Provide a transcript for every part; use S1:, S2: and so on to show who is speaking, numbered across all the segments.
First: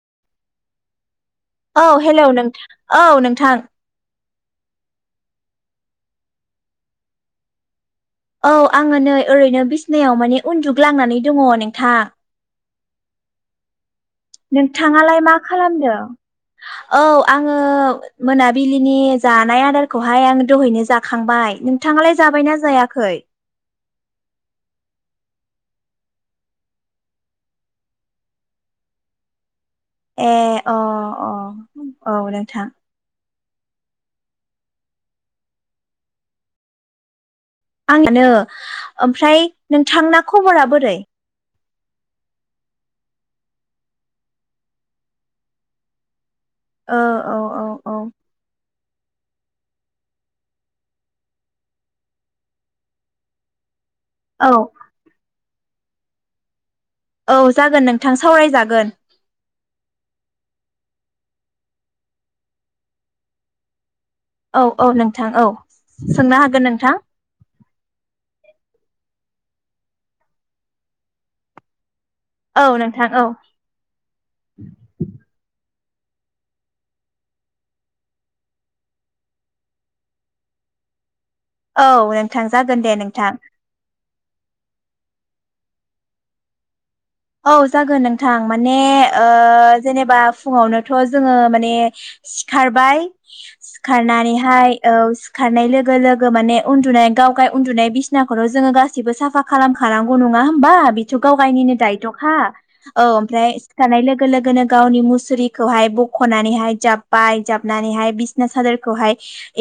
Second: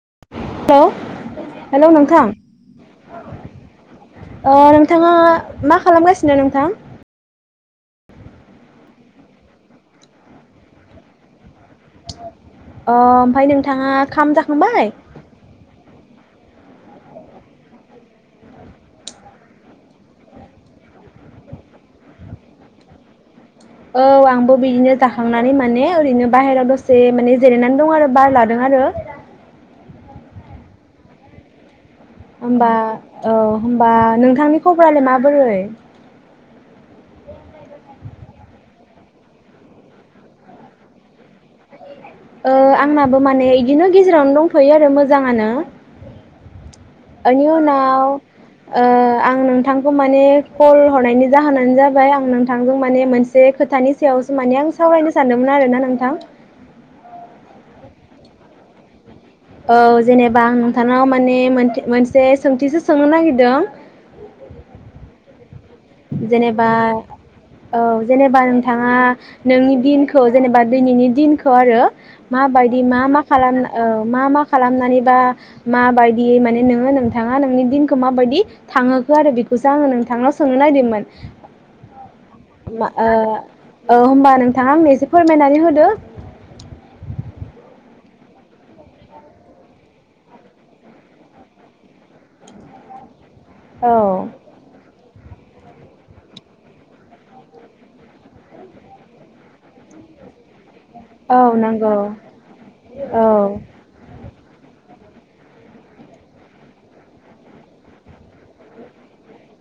S1: [unintelligible]
S2: औ
S1: नोंथां
S2: हेलौ नों औ नोंथां।
S1: ओ नोंथाङा मा खालामगासिनो नोंथां?
S2: औ आङो नै ओरैनो बिसनायाव माने उन्दुग्लांनानै दङ नोंथां।
S1: अ ओमफाय नोंथाङा खाम जाखांबाय?
S2: नोंथाङालाय मा खालामदों औ आङो मोनाबिलिनि जानाय आदारखौहाय आङ दहैनो जाखांबाय नोंथाङालाय जाबायना जायाखै?
S1: औ आंबो बिदिनो जाखांनानै माने ओरैनो बाहेरायाव दसे माने जिरायनानै दं आरो बार लादों आरो।
S2: ए अ अ। औ नोंथां
S1: ओमबा औ होमबा नोंथांनि खबरालाय माबोरै?
S2: आंनानो ओमफ्राय नोंथांना खबरा बोरै?
S1: ओ आंनाबो माने इदिनो गेजेरावनो दंथ'यो आरो मोजाङानो।
S2: औ औ
S1: ओनि
S2: औ औ
S1: उनाव ओ आं नोंथांखौ माने कल हरनायनि जाहोनानो जाबाय आं नोंथांजों माने मोनसे खोथानि सायावसो
S2: औ
S1: माने आं सावरायनो सानो। मोन आरोना नोंथां।
S2: औ जागोन नोंथां सावरायजागोन।
S1: औ जेनेबा आं नोंथांनाव माने मोनथे मोनसे सोंथिसो सोंनो नागिरदों।
S2: औ औ नोंथां औ। सोंनो हागोन
S1: जेनेबा
S2: नोंथां
S1: औ जेनेब होनबा नोंथाङा नोंनि दिनखौ जेनेबा दैनैनि दिनखौ आरो
S2: औ
S1: माबायदि मा
S2: नोंथां
S1: मा
S2: औ
S1: खालामना औ मा मा खालामनानै बा माबायदि माने नोङो नोंथाङा नोंनि दिनखौ माबायदि थांहोखो आरो बेखौसो आङो नोंथांनाव सोंनो नायदोंमो मोन?
S2: औ नोंथां जागोन दे नोंथां।
S1: औ होमबा नोंथाङा एसे फोरमायनानै होदो।
S2: औ जागोन नोंथां माने ओ जेनेबा फुङावनोथ' जोङो माने सिखारबाय
S1: औ
S2: सिखारनानैहाय औ खारनाय लोगो लोगो माने उन्दुनाय गाव गाय उन्दुनाय बिसनाखौथ' जोङो गासिबो साफा खालामखानांगौ नङा होमबा? बिथ'
S1: औ
S2: गावगायनिनो
S1: नंगौ
S2: दायत' हा औ ओमफ्राय सिखारनाय लोग लोगो लोगोनो गावनि मुसुरिखौहाय बख'नानैहाय जाब्बाय जाबनानैहाय बिसना सादोरखौहाय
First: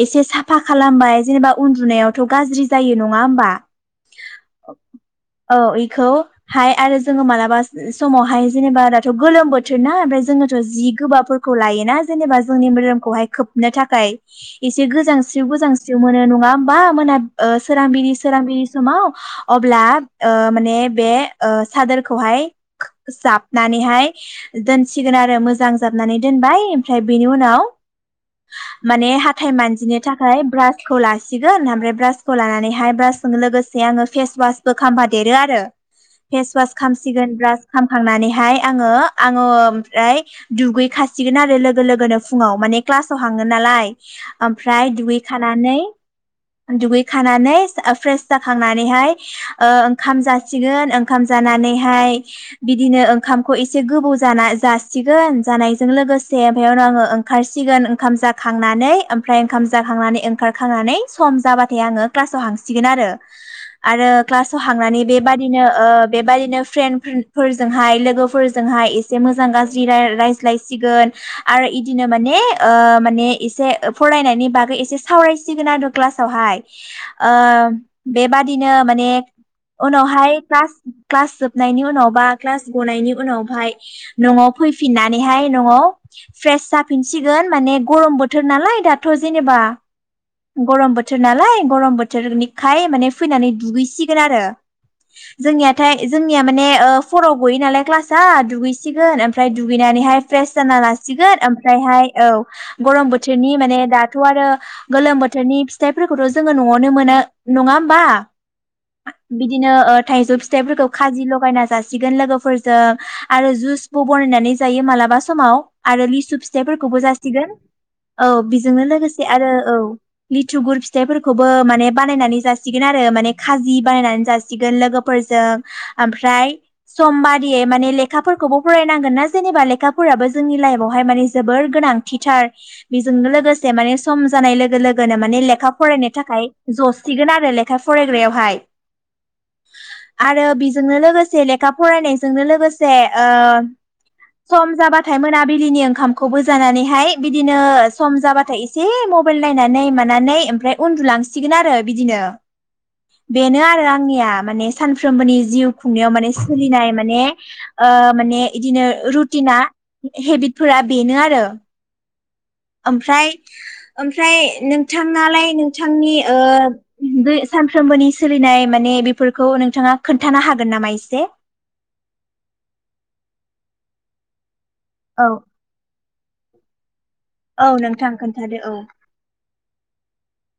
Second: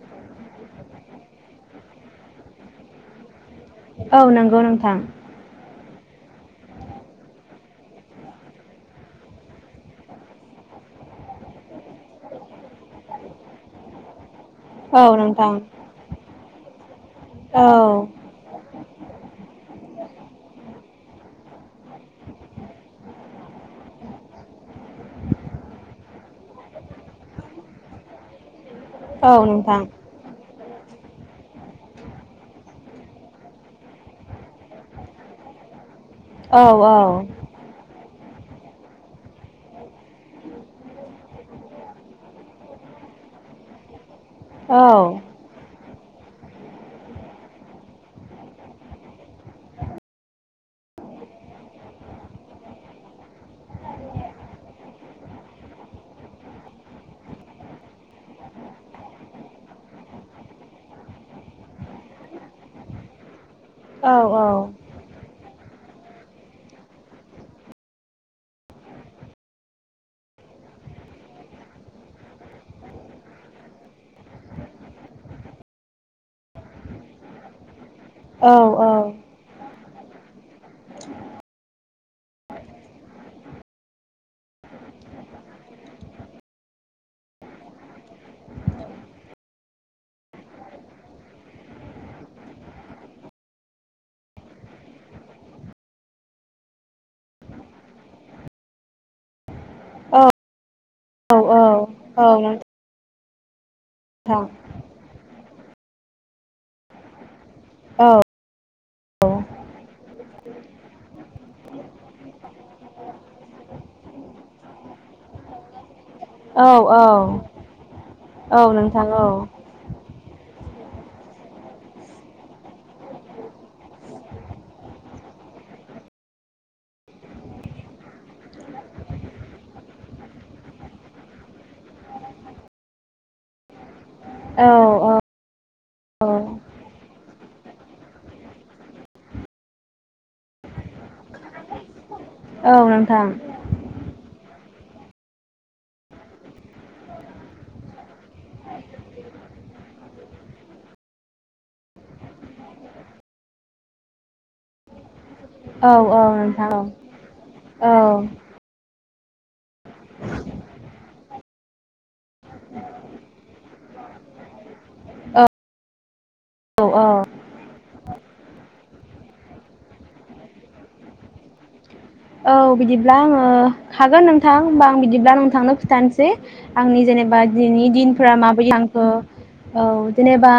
S2: एसे साफा खालामबाय जेनोबा उन्दुनायावथ' गाज्रि जायो नङा होमबा?
S1: औ नंगौ नोंथां।
S2: खौ हाय आरो जोङो माला बास समावहाय जेनोबा दाथ' गोलोम बोथोर ना ओमफ्राय जोङोथ' जि गोबाबफोरखौ लायोना जेनोबा जोंनि मोदोमखौहाय खोबनो थाखाय एसे
S1: औ
S2: गोजांस्रियाव
S1: नोंथां
S2: गोजांस्रियाव मोनो नङा बा मोना ओ
S1: औ
S2: सोरांबिरि सोरांबिरि समाव अब्ला ओ माने बे ओ सादोर खौहाय जाबनानैहाय दोन सिगोन आरो मोजां जाबनानै दोनबाय ओमफ्राय बेनि उनाव माने
S1: औ
S2: हाथाय
S1: नोंथां
S2: मानजिनो थाखाय ब्रास खौ लासिगोन आमफ्राय ब्रासखौ लानानैहाय ब्रासजों लोगोसे आङो फेसवास बो खामफा देरो आरो
S1: औ
S2: फेसवास खामसिगोन ब्रास खामखांनानै फाय आङो आङो ओमफ्राय दुगैखासिगोन आरो लोगो लोगोनो फुङाव माने क्लासयाव हांगोन नालाय।
S1: औ
S2: आमफ्राय दुगै खानानै दुगैखानानै ओ फ्रेस जाखांनानैहाय ओ ओंखाम जासिगोन ओंखाम जानानै नेहाय बिदिनो ओंखामखौ एसे गोबौ जाना जासिगोन जानायजों लोगोसे बेवनो आङो ओंखारसिगोन ओंखाम जाखांनानै ओमफ्राय ओंखाम जाखांनानै ओंखारखांनानै सम जाबाथाय आङो क्लासाव हांसिगोन आरो ।
S1: औ
S2: आरो क्लासाव हांनानै बेबादिनो ओ बे बारैनो फ्रेन्ड फ्रोन्ड फोरजोंहाय लोगोफोरजोंहाय एसे मोजां गाज्रि राय रायज्लायसिगोन आरो इदिनो माने ओ माने एसे फरायनायनि बागै एसे सावरायसिगोन आरो क्लासावहाय ओ
S1: औ
S2: बेबादिनो माने उनावहाय क्लास क्लास जोब नायनि उनाव बा क्लास गनायनि उनावहाय न'आव फैफिननानैहाय न'आव फ्रेस जाफिनसिगोन माने गरम बोथोर नालाय दाथ' जेनोबा गरम बोथोर नालाय गरम बोथोरनिखाय माने फैनानै दुगैसिगोन आरो जोंनियाथाय जोंनिया माने ओ फराव गयो नालाय क्लासआ दुगैसिगोन ओमफ्राय दुगैनानैहाय फ्रेस जाना ला सिगोन ओमफ्रायहाय औ ग'रम बो थोरनि माने दाथ' आरो गोलोम बोथोरनि फि थाइफोरखौथ' जोङो न'आवनो मोनो नङा होमबा? बिदिनो ओ थाइजौ फिथाइफोरखौ जि ल'गायना जासिगोन लोगोफोरजों आरो जुसबो ब'नायनानै जायो मालाबा समाव आरो लिसु फिथायफोरखौबो जासिगोन। औ बिजोंनो
S1: नोंथां
S2: लोगोसे आरो औ लि थुगुर फिथाइफोरखौबो माने बानायनानै जासिगोन आरो माने खाजि बानायनानै जासिगोन लोगोफोरजों ओमफ्राय सम बादियै माने लेखाफोरखौबो फरायनांगोन ना जेनोबा लेखाफोराबो जोंनि लाइफवहाय माने जोबोर गोनांथिथार बेजोंनो लोगोसे माने सम जानाय
S1: औ
S2: लोगो लोगोनो
S1: औ
S2: माने लेखा फरायनो
S1: औ
S2: थाखाय जसिगोन आर फ्राइ लेखा फरायग्रायावहाय आरो बेजोंनो लोगोसे लेखा फरायनाय जोंनो लोगोसे
S1: नोंथां
S2: ओ सम जाबाथाय मोनाबिलिनि ओंखामखौबो जानानैहाय बिदिनो सम जाबाथाय एसे मबाइल नायनानै मानानै ओमफ्राय उनदुलांसिगोन आरो बिदिनो बेनो आरो आंनिया माने सानफ्रोमबोनि जिउ
S1: औ
S2: खुंनायाव
S1: औ
S2: माने
S1: नोंथां औ
S2: सोलिनाय माने
S1: औ नोंथां औ
S2: ओ माने इदिनो रु टिना हेबिटफोरा बेनो आरो। ओमफ्राय आमफ्राय नों नोंथाङालाय नोंथांनि ओ
S1: औ
S2: दै सानफ्रोमबोनि सोलिनाय माने बेफोर खौ नोंथाङा खोनथानो हागोन नामा एसे?
S1: औ बिदिब्ला आङो हागोन नों थां होनबा आं बिदिब्ला
S2: औ
S1: नोंथांनो खिथानोसै आंनि जेनेबा
S2: औ
S1: दिनैनि
S2: नोंथां
S1: दिनफोरा
S2: खोन्थादो
S1: माबै
S2: औ
S1: लांखौ औ जेनेबा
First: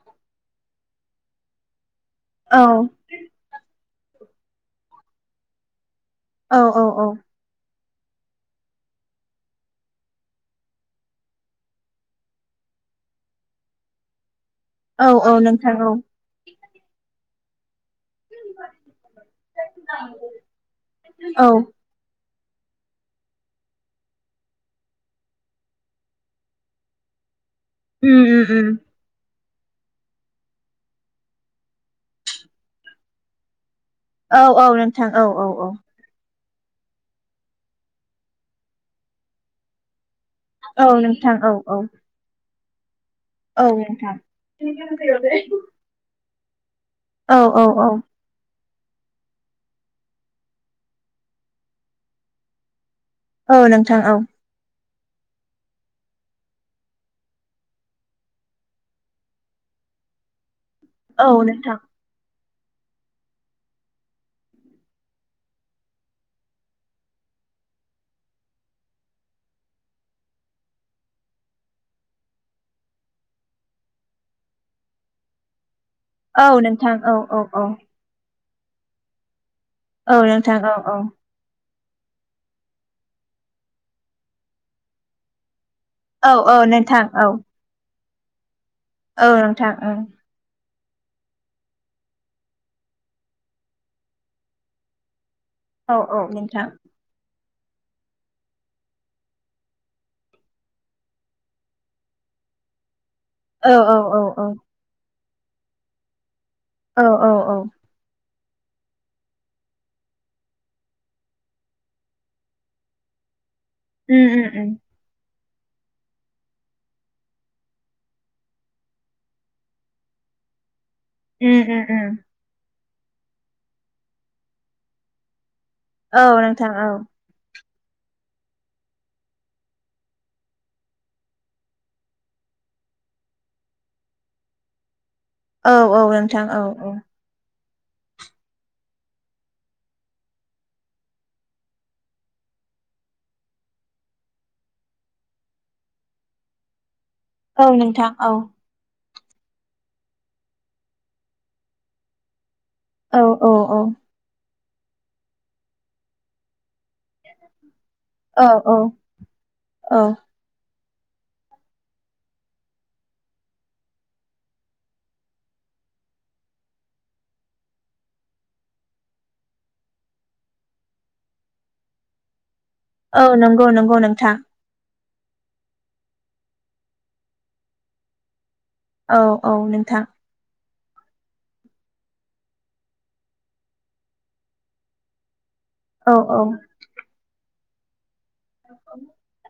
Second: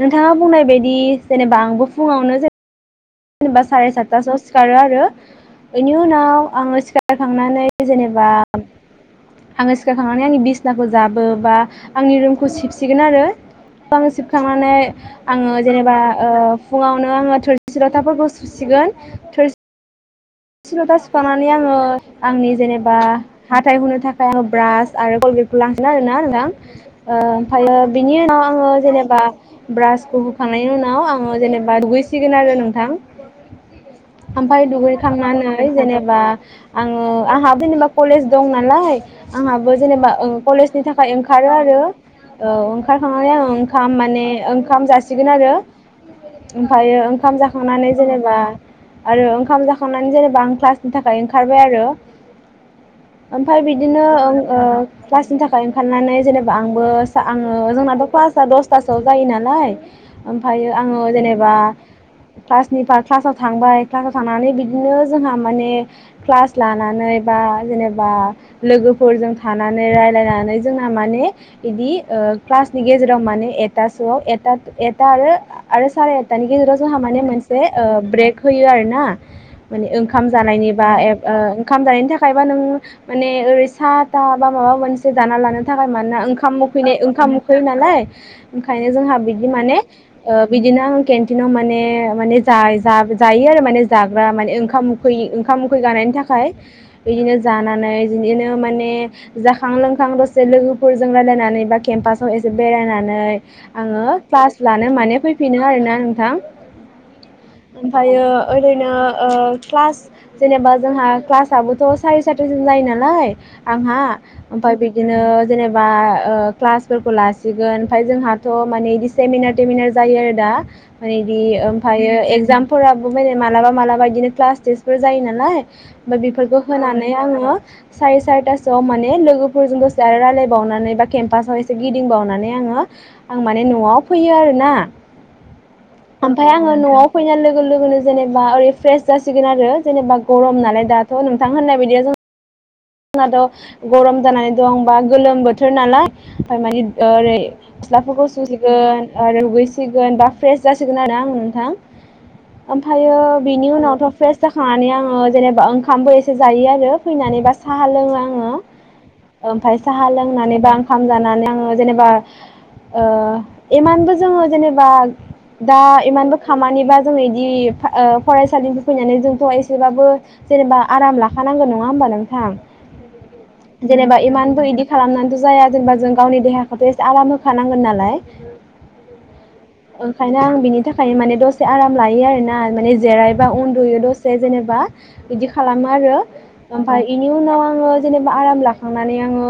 S1: नोंथाङा बुंनाय बाय बि जेनेबा आंबो फुङावनो
S2: औ।
S1: जेनेबा साराय सातथासोआव सिखारो आरो। बेनि उनाव
S2: औ
S1: आङो
S2: औ औ
S1: सिखारखांनानै जेनेबा आङो सिखारखांनानै आंनि बिसनाखौ जाबो बा आंनि रुमखौ सिबसिगोन आरो [unintelligible] खांनानै
S2: औ औ
S1: आङो
S2: नोंथां औ
S1: जेनेबा ओ फुङावनो आङो थोर था फोरखौ सुसिगोन थोर सि लथा
S2: औ
S1: सुखांनानै
S2: उम
S1: आङो आंनि जेनेबा हाथाय हुनो थाखाय आङो ब्रास आरो कलगेटखौ लांगोन आरोना ओ फ्रायो बिनि उनाव
S2: उम
S1: आङो
S2: उम
S1: जेनेबा ब्रासखौ हुखांनायनि उनाव आङो जेनेबा दुगैसिगोन आरो नोंथां।
S2: औ औ नोंथां। औ औ
S1: खांनानै
S2: औ
S1: जेनेबा आ आङो आंहा जेनेबा कलेज दं नालाय आंहाबो जेनेबा ओं कलेजनि
S2: औ
S1: थाखाय
S2: नोंथां औ
S1: ओंखारो आरो औ। ओंखारखांनानै आङो
S2: औ
S1: ओंखाम
S2: नोंथां
S1: माने ओंखाम
S2: औ
S1: जासिगोन आरो ओमफायो ओंखाम
S2: औ औ
S1: जाखांनानै जेनेबा आरो ओंखाम जा खांनानै जेनेबा आं क्लासनि थाखाय ओंखारबाय आरो।
S2: औ
S1: ओमफाय
S2: नोंथां
S1: बिदिनो
S2: औ
S1: ओं ओ क्लासनि थाखाय ओंखारनानै जेनेबा आंबो आङो जोंनाथ' क्लासा दसथासोआव जायो नालाय ओमफायो आङो
S2: औ
S1: जेनेबा
S2: नोंथां
S1: क्लासनिफा क्लासाव थांबाय क्लासाव थांनानै बि दिनो जोंहा माने क्लास लानानै बा जेनेबा लोगोफोरजों थानानै रायलायनानै जोंना माने बिदि ओ क्लासनि गेजेराव माने एथासोआव ए-एथा आरो आरो साराय एथानि
S2: औ
S1: गेजेराव
S2: नोंथां
S1: जोंहा
S2: औ
S1: माने
S2: औ
S1: मोनसे
S2: औ
S1: ब्रेक होयो आरो ना। माने
S2: औ
S1: ओंखाम
S2: नोंथां
S1: जानायनि
S2: औ
S1: बा एब ओ ओंखाम जानायनि थाखायबा नों माने ओरै सा था बा माबा मोनसे जाना लानो थाखाय मानोना
S2: औ औ
S1: ओंखाम उखैनाय
S2: नोंथां औ
S1: ओंखाम उखैयो नालाय ओंखायनो जोंहा
S2: औ
S1: बिदि
S2: नोंथां
S1: माने
S2: ओं
S1: ओ बिदि बिदिनो आं केन्टिनाव माने माने जा-जा-जायो आरो माने जाग्रा माने ओंखाम उखै ओं खाम उखै गानायनि
S2: औ औ
S1: थाखाय।
S2: नोंथां
S1: बिदिनो जानानै बिदिनो माने जाखां लोंखां दसे लोगोफोरजों रायलायनानै बा केम्पासाव एसे बेरायनानै नै
S2: औ
S1: आङो
S2: औ औ औ
S1: क्लास लानो माने फै फिनो आरोना नोंथां।
S2: औ औ औ।
S1: ओमफ्रायो ओरैनो ओ क्लास जेनेबा जोंहा क्लासाबोथ' सारि सारिथासिम जायो नालाय आंहा
S2: उम उम
S1: ओमफाय बिदिनो जेनेबा ओ क्लासफोरखौ लासिगोन ओमफाय जोंहाथ' माने बिदि सेमिनार टेमिनार जायो आरो दा मानेदि
S2: उम उम
S1: ओमफायो एक्जाम फोराबो माने मालाबा मालाबा बिदिनो क्लास टेस्टफोर जायो नालाय ओमफाय
S2: औ
S1: बेफोरखौ
S2: नोंथां औ
S1: होनानै आङो सारि सारिथासोआव माने लोगोफोरजों दसे आरो रायलायबावनानै बा केम्पासाव एसे गिदिंबावनानै आङो आं माने न'आव फैयो आरोना।
S2: औ औ नोंथां
S1: ओमफाय
S2: औ
S1: आङो न'आव फैना लोगो गो लोगोनो जेनेबा ओरै फ्रेस जासिगोन आरो जेनेबा गरम नालाय दाथ' नोंथां होननाय बायदिया जों नाथ' गरम जानानै दं बा गोलोम बोथोर नालाय ओमफाय माने ओरै
S2: औ नोंथां
S1: सिलाफोरखौ
S2: औ
S1: सुजिगोन रुगैसिगोन बा फ्रेस जासिगोन आरोना आङो नोंथां। ओमफायो
S2: औ औ
S1: बिनि उनावथ' फ्रेस जाखांनानै आङो जेनेबा ओंखामबो एसे जायो आरो। फैनानै बा साहा लोङो
S2: औ
S1: आङो ओमफाय
S2: औ
S1: साहा लोंनानैबा खाम जानानै आङो जेनेबा ओ इमानबो जोङो जेनेबा दा इमानबो खामानिबा जों इदि फरायसालिनिफ्राय फैनानै जोंथ' एसेबाबो जेनेबा आराम लाखानांगोन नङा होमबा नों थां
S2: औ नंगौ नंगौ नोंथां
S1: इदि खालामनानैथ' जाया जेनेबा जों गावनि देहाखौथ' एसे आराम होखानांगोन नालाय।
S2: औ औ नोंथां।
S1: थाखाय माने दसे आराम लायो आरोना माने जिरायबा उन्दुयो दसे जेनेबा बिदि खालामो
S2: औ
S1: आरो।
S2: उम
S1: उनाव आंओ जेनेबा आराम लाखांनानै आङो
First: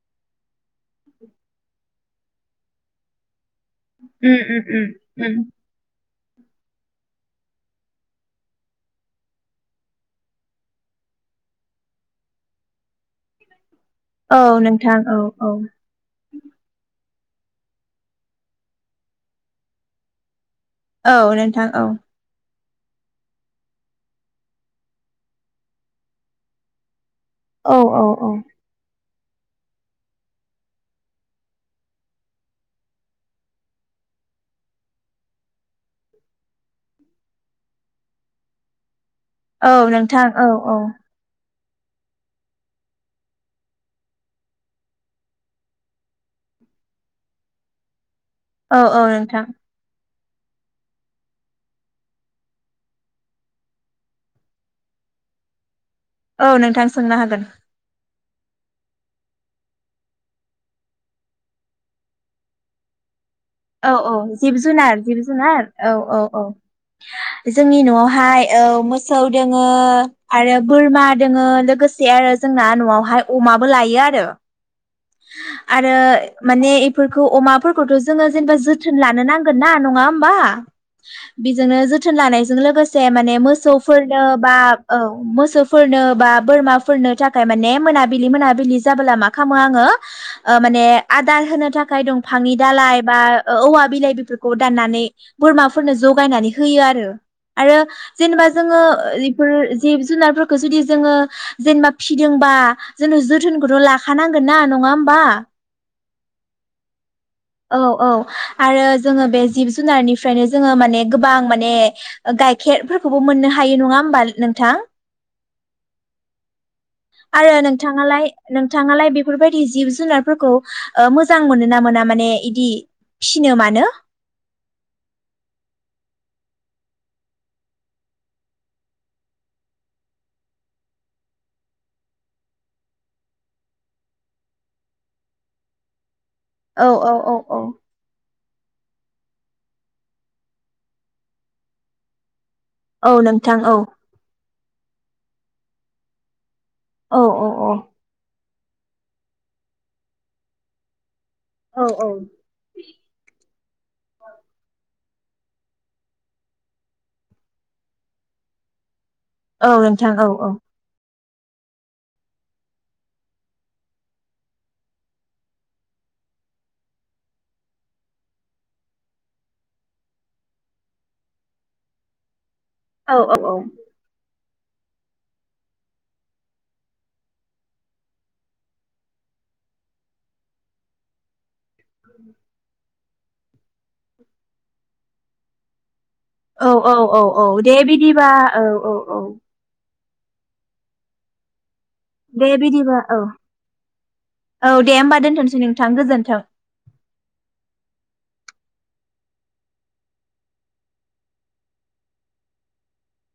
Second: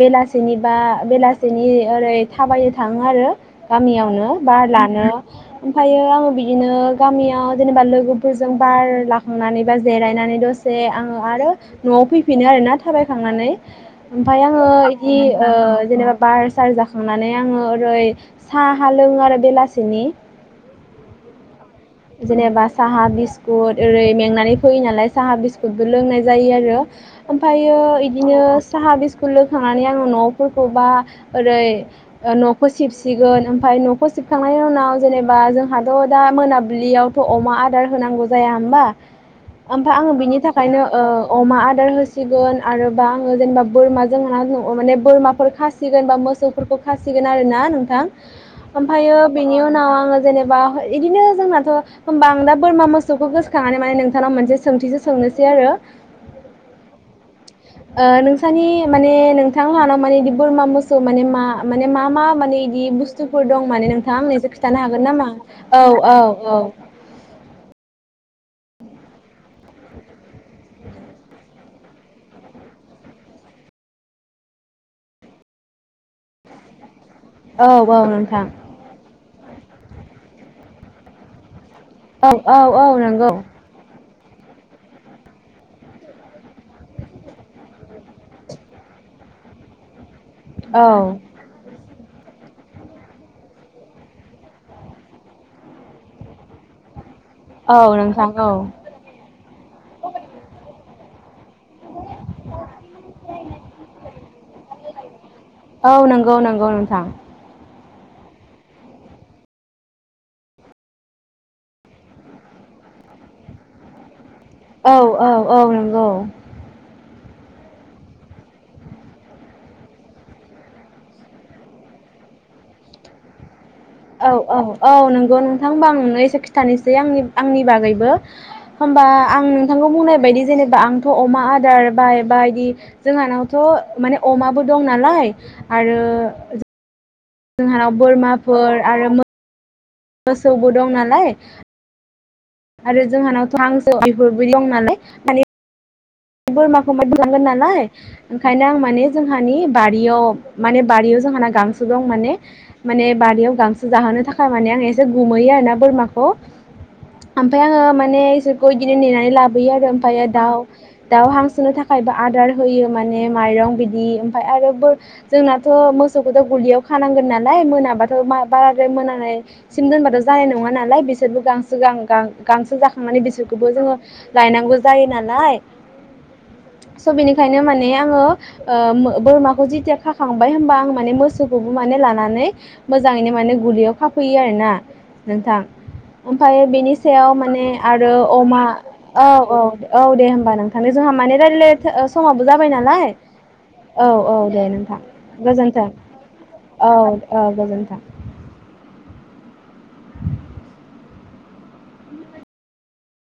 S1: बेलासेनि बा बेलासेनि ओरै थाबायनो थाङो आरो। गामियावनो
S2: उम
S1: बार
S2: उम
S1: लानो
S2: उम
S1: ओमफ्रायो आङो बिदिनो गामियाव जेनेबा लोगोफोरजों बार लाखांनानै बा जिरायनानै दसे आङो आरो न'आव फैफिनो आरो ना थाबायखांनानै।
S2: औ
S1: ओमफाय आङो
S2: नोंथां
S1: इदि
S2: औ
S1: ओ
S2: औ
S1: जेनेबा बार सार जा खांनानै आङो ओरै साहा लोङो आरो बेलासिनि
S2: औ नोंथां औ।
S1: जेनेबा साहा बिस्कुट ओरै मेंनानै फैयो नालाय साहा बिस्कुटबो लोंनाय जायो आरो। ओमफायो
S2: औ औ औ
S1: इदिनो साहा बिस खुलुखांनानै आङो न'फोरखौबा ओरै न'खौ सिबसिगोन ओमफाय न'खौ सिबखांनायनि उनाव जेनेबा जोंहाथ' दा मोनाबिलियावथ' अमा आदार होनांगौ जाया होमबा
S2: औ
S1: ओमफ्राय आङो
S2: नोंथां
S1: बिनि
S2: औ औ।
S1: थाखायनो ओ अमा आदार होसिगोन आरोबा आङो जेनेबा बोरमा जों होना माने बोरमाफोर खासिगोन बा मोसौफोरखौ खासिगोन आरोना नोंथां।
S2: औ औ
S1: ओमफ्रायो
S2: नोंथां
S1: बेनि उनाव आङो जेनेबा इदिनो जोंनाथ' होमबा आं दा बोरमा मोसौखौ गोसोखांनानै माने नोंथांनाव मोनसे सोंथिसो सोंनोसै आरो
S2: औ नोंथां सोंनो हागोन।
S1: ओ नोंसानि माने नोंथां लाहानाव माने बिदि बोरमा मोसौ माने मा माने मा मा माने बिदि बुस
S2: औ औ जिब जुनार जिब
S1: नामा?
S2: जुनार औ औ औ जोंनि न'आवहाय औ मोसौ दोङो आरो बोरमा दोङो लोगोसे आरो जोंना न'आवहाय अमाबो लायो आरो आरो माने फोरखौ
S1: औ
S2: अमाफोरखौथ'
S1: औ
S2: जोङो
S1: नोंथां
S2: जेनेबा जोथोन लानो नां गोनना नङा होमबा जोंनो जोथोन
S1: औ
S2: लानायजों
S1: औ औ
S2: लोगोसे
S1: नंगौ
S2: माने मोसौफोर बो बा औ मोसौफोरनो बा बोरमाफोरनो थाखाय माने मोनाबिलि मोनाबिलि जाबोला मा खालामो आङो ओ माने
S1: औ।
S2: आदार होनो थाखाय दं फामि दालाय। बा औवा बिलाइ बेफोरखौ दान्नानै बोरमाफोरनो जगायनानै होयो आरो। आरो
S1: औ नोंथां
S2: जेनेबा
S1: औ
S2: जोङो बेफोर जिब जुनारफोरखौ जुदि जोङो जेनेबा फिदोंबा जों जोथोनखौथ' लाखानांगोन ना नङा होमबा?
S1: औ नंगौ नंगौ नोंथां
S2: औ औ आरो जोङो बे जिब जुनारनिफ्रायनो जोङो माने गोबां माने गाइखेरफोरखौबो मोननो हायो नङा होमबा? नोंथां
S1: औ औ औ नंगौ।
S2: आरो नोंथाङालाय नोंथाङालाय बेफोरबायदि जिब जुनारफोरखौ ओ मोजां मोनो ना मोना माने इदि फिनो मानो
S1: औ खिथानोसै आंनि आंनि बागैबो होनबा आं नोंथांखौ बुंनाय बायदि जेनेबा आंथ' अमा आदार बाय बायदि जोंहानावथ' माने अमाबो दं नालाय आरो
S2: औ औ। औ औ
S1: जोंहानाव बोरमा फोर आरो मोसौबो दं नालाय। आरो
S2: औ
S1: जोंहानावथ'
S2: नोंथां औ
S1: हांसोफोर दं नालाय माने बोरमाखौ माय
S2: औ
S1: बिलांगोन
S2: औ औ
S1: नालाय ओ ओंखायनो आं माने जोंहानि बारियाव माने बारियाव जोंहानाव गांसो
S2: औ
S1: दं
S2: औ
S1: माने माने बारियाव गांसो जाहोनो थाखाय माने आं एसे [unintelligible] आरोना बोरमाखौ ओमफाय आङो माने इसोरखौ बिनो नेनानै लाबोयो
S2: औ
S1: आरो
S2: नोंथां
S1: ओमफ्रायो
S2: औ
S1: दाउ दाउ हांसोननो थाखायबो आदार होयो माने माइरं बिदि ओमफ्राय आरो ब जोंनाथ' मोसौखौथ' गलियाव खानांगोन नालाय मोनाबाथ' बाराद्राय मोनानायसिम दोनबाथ' जानाय नङा नालाय बिसोरबो गांसो गां गां गांसो
S2: औ
S1: जाखांनानै
S2: औ
S1: बिसोरखौबो जोङो लायनांगौ जायो नालाय। स' बेनिखायनो माने आङो ओ बोरमाखौ जेथिया खाखांबाय होनबा आं माने मोसौ खौबो माने लानानै मोजाङैनो माने गलियाव खाफैयो आरो ना नोंथां। ओमफ्राय बेनि
S2: औ औ
S1: सायाव
S2: औ
S1: माने
S2: दे
S1: आरो
S2: बिदिबा
S1: अमा
S2: औ
S1: औ औ। औ दे होमबा। होमब नोंथां जोंहा मान रायल समाबो
S2: दे
S1: जाबाय
S2: बिदिबा
S1: नालाय
S2: औ
S1: औ औ दे नोंथां
S2: होमबा दोनथ'नोसै
S1: गोजोन्थों
S2: नोंथां गोजोन्थों
S1: औ औ गोजोन्थों।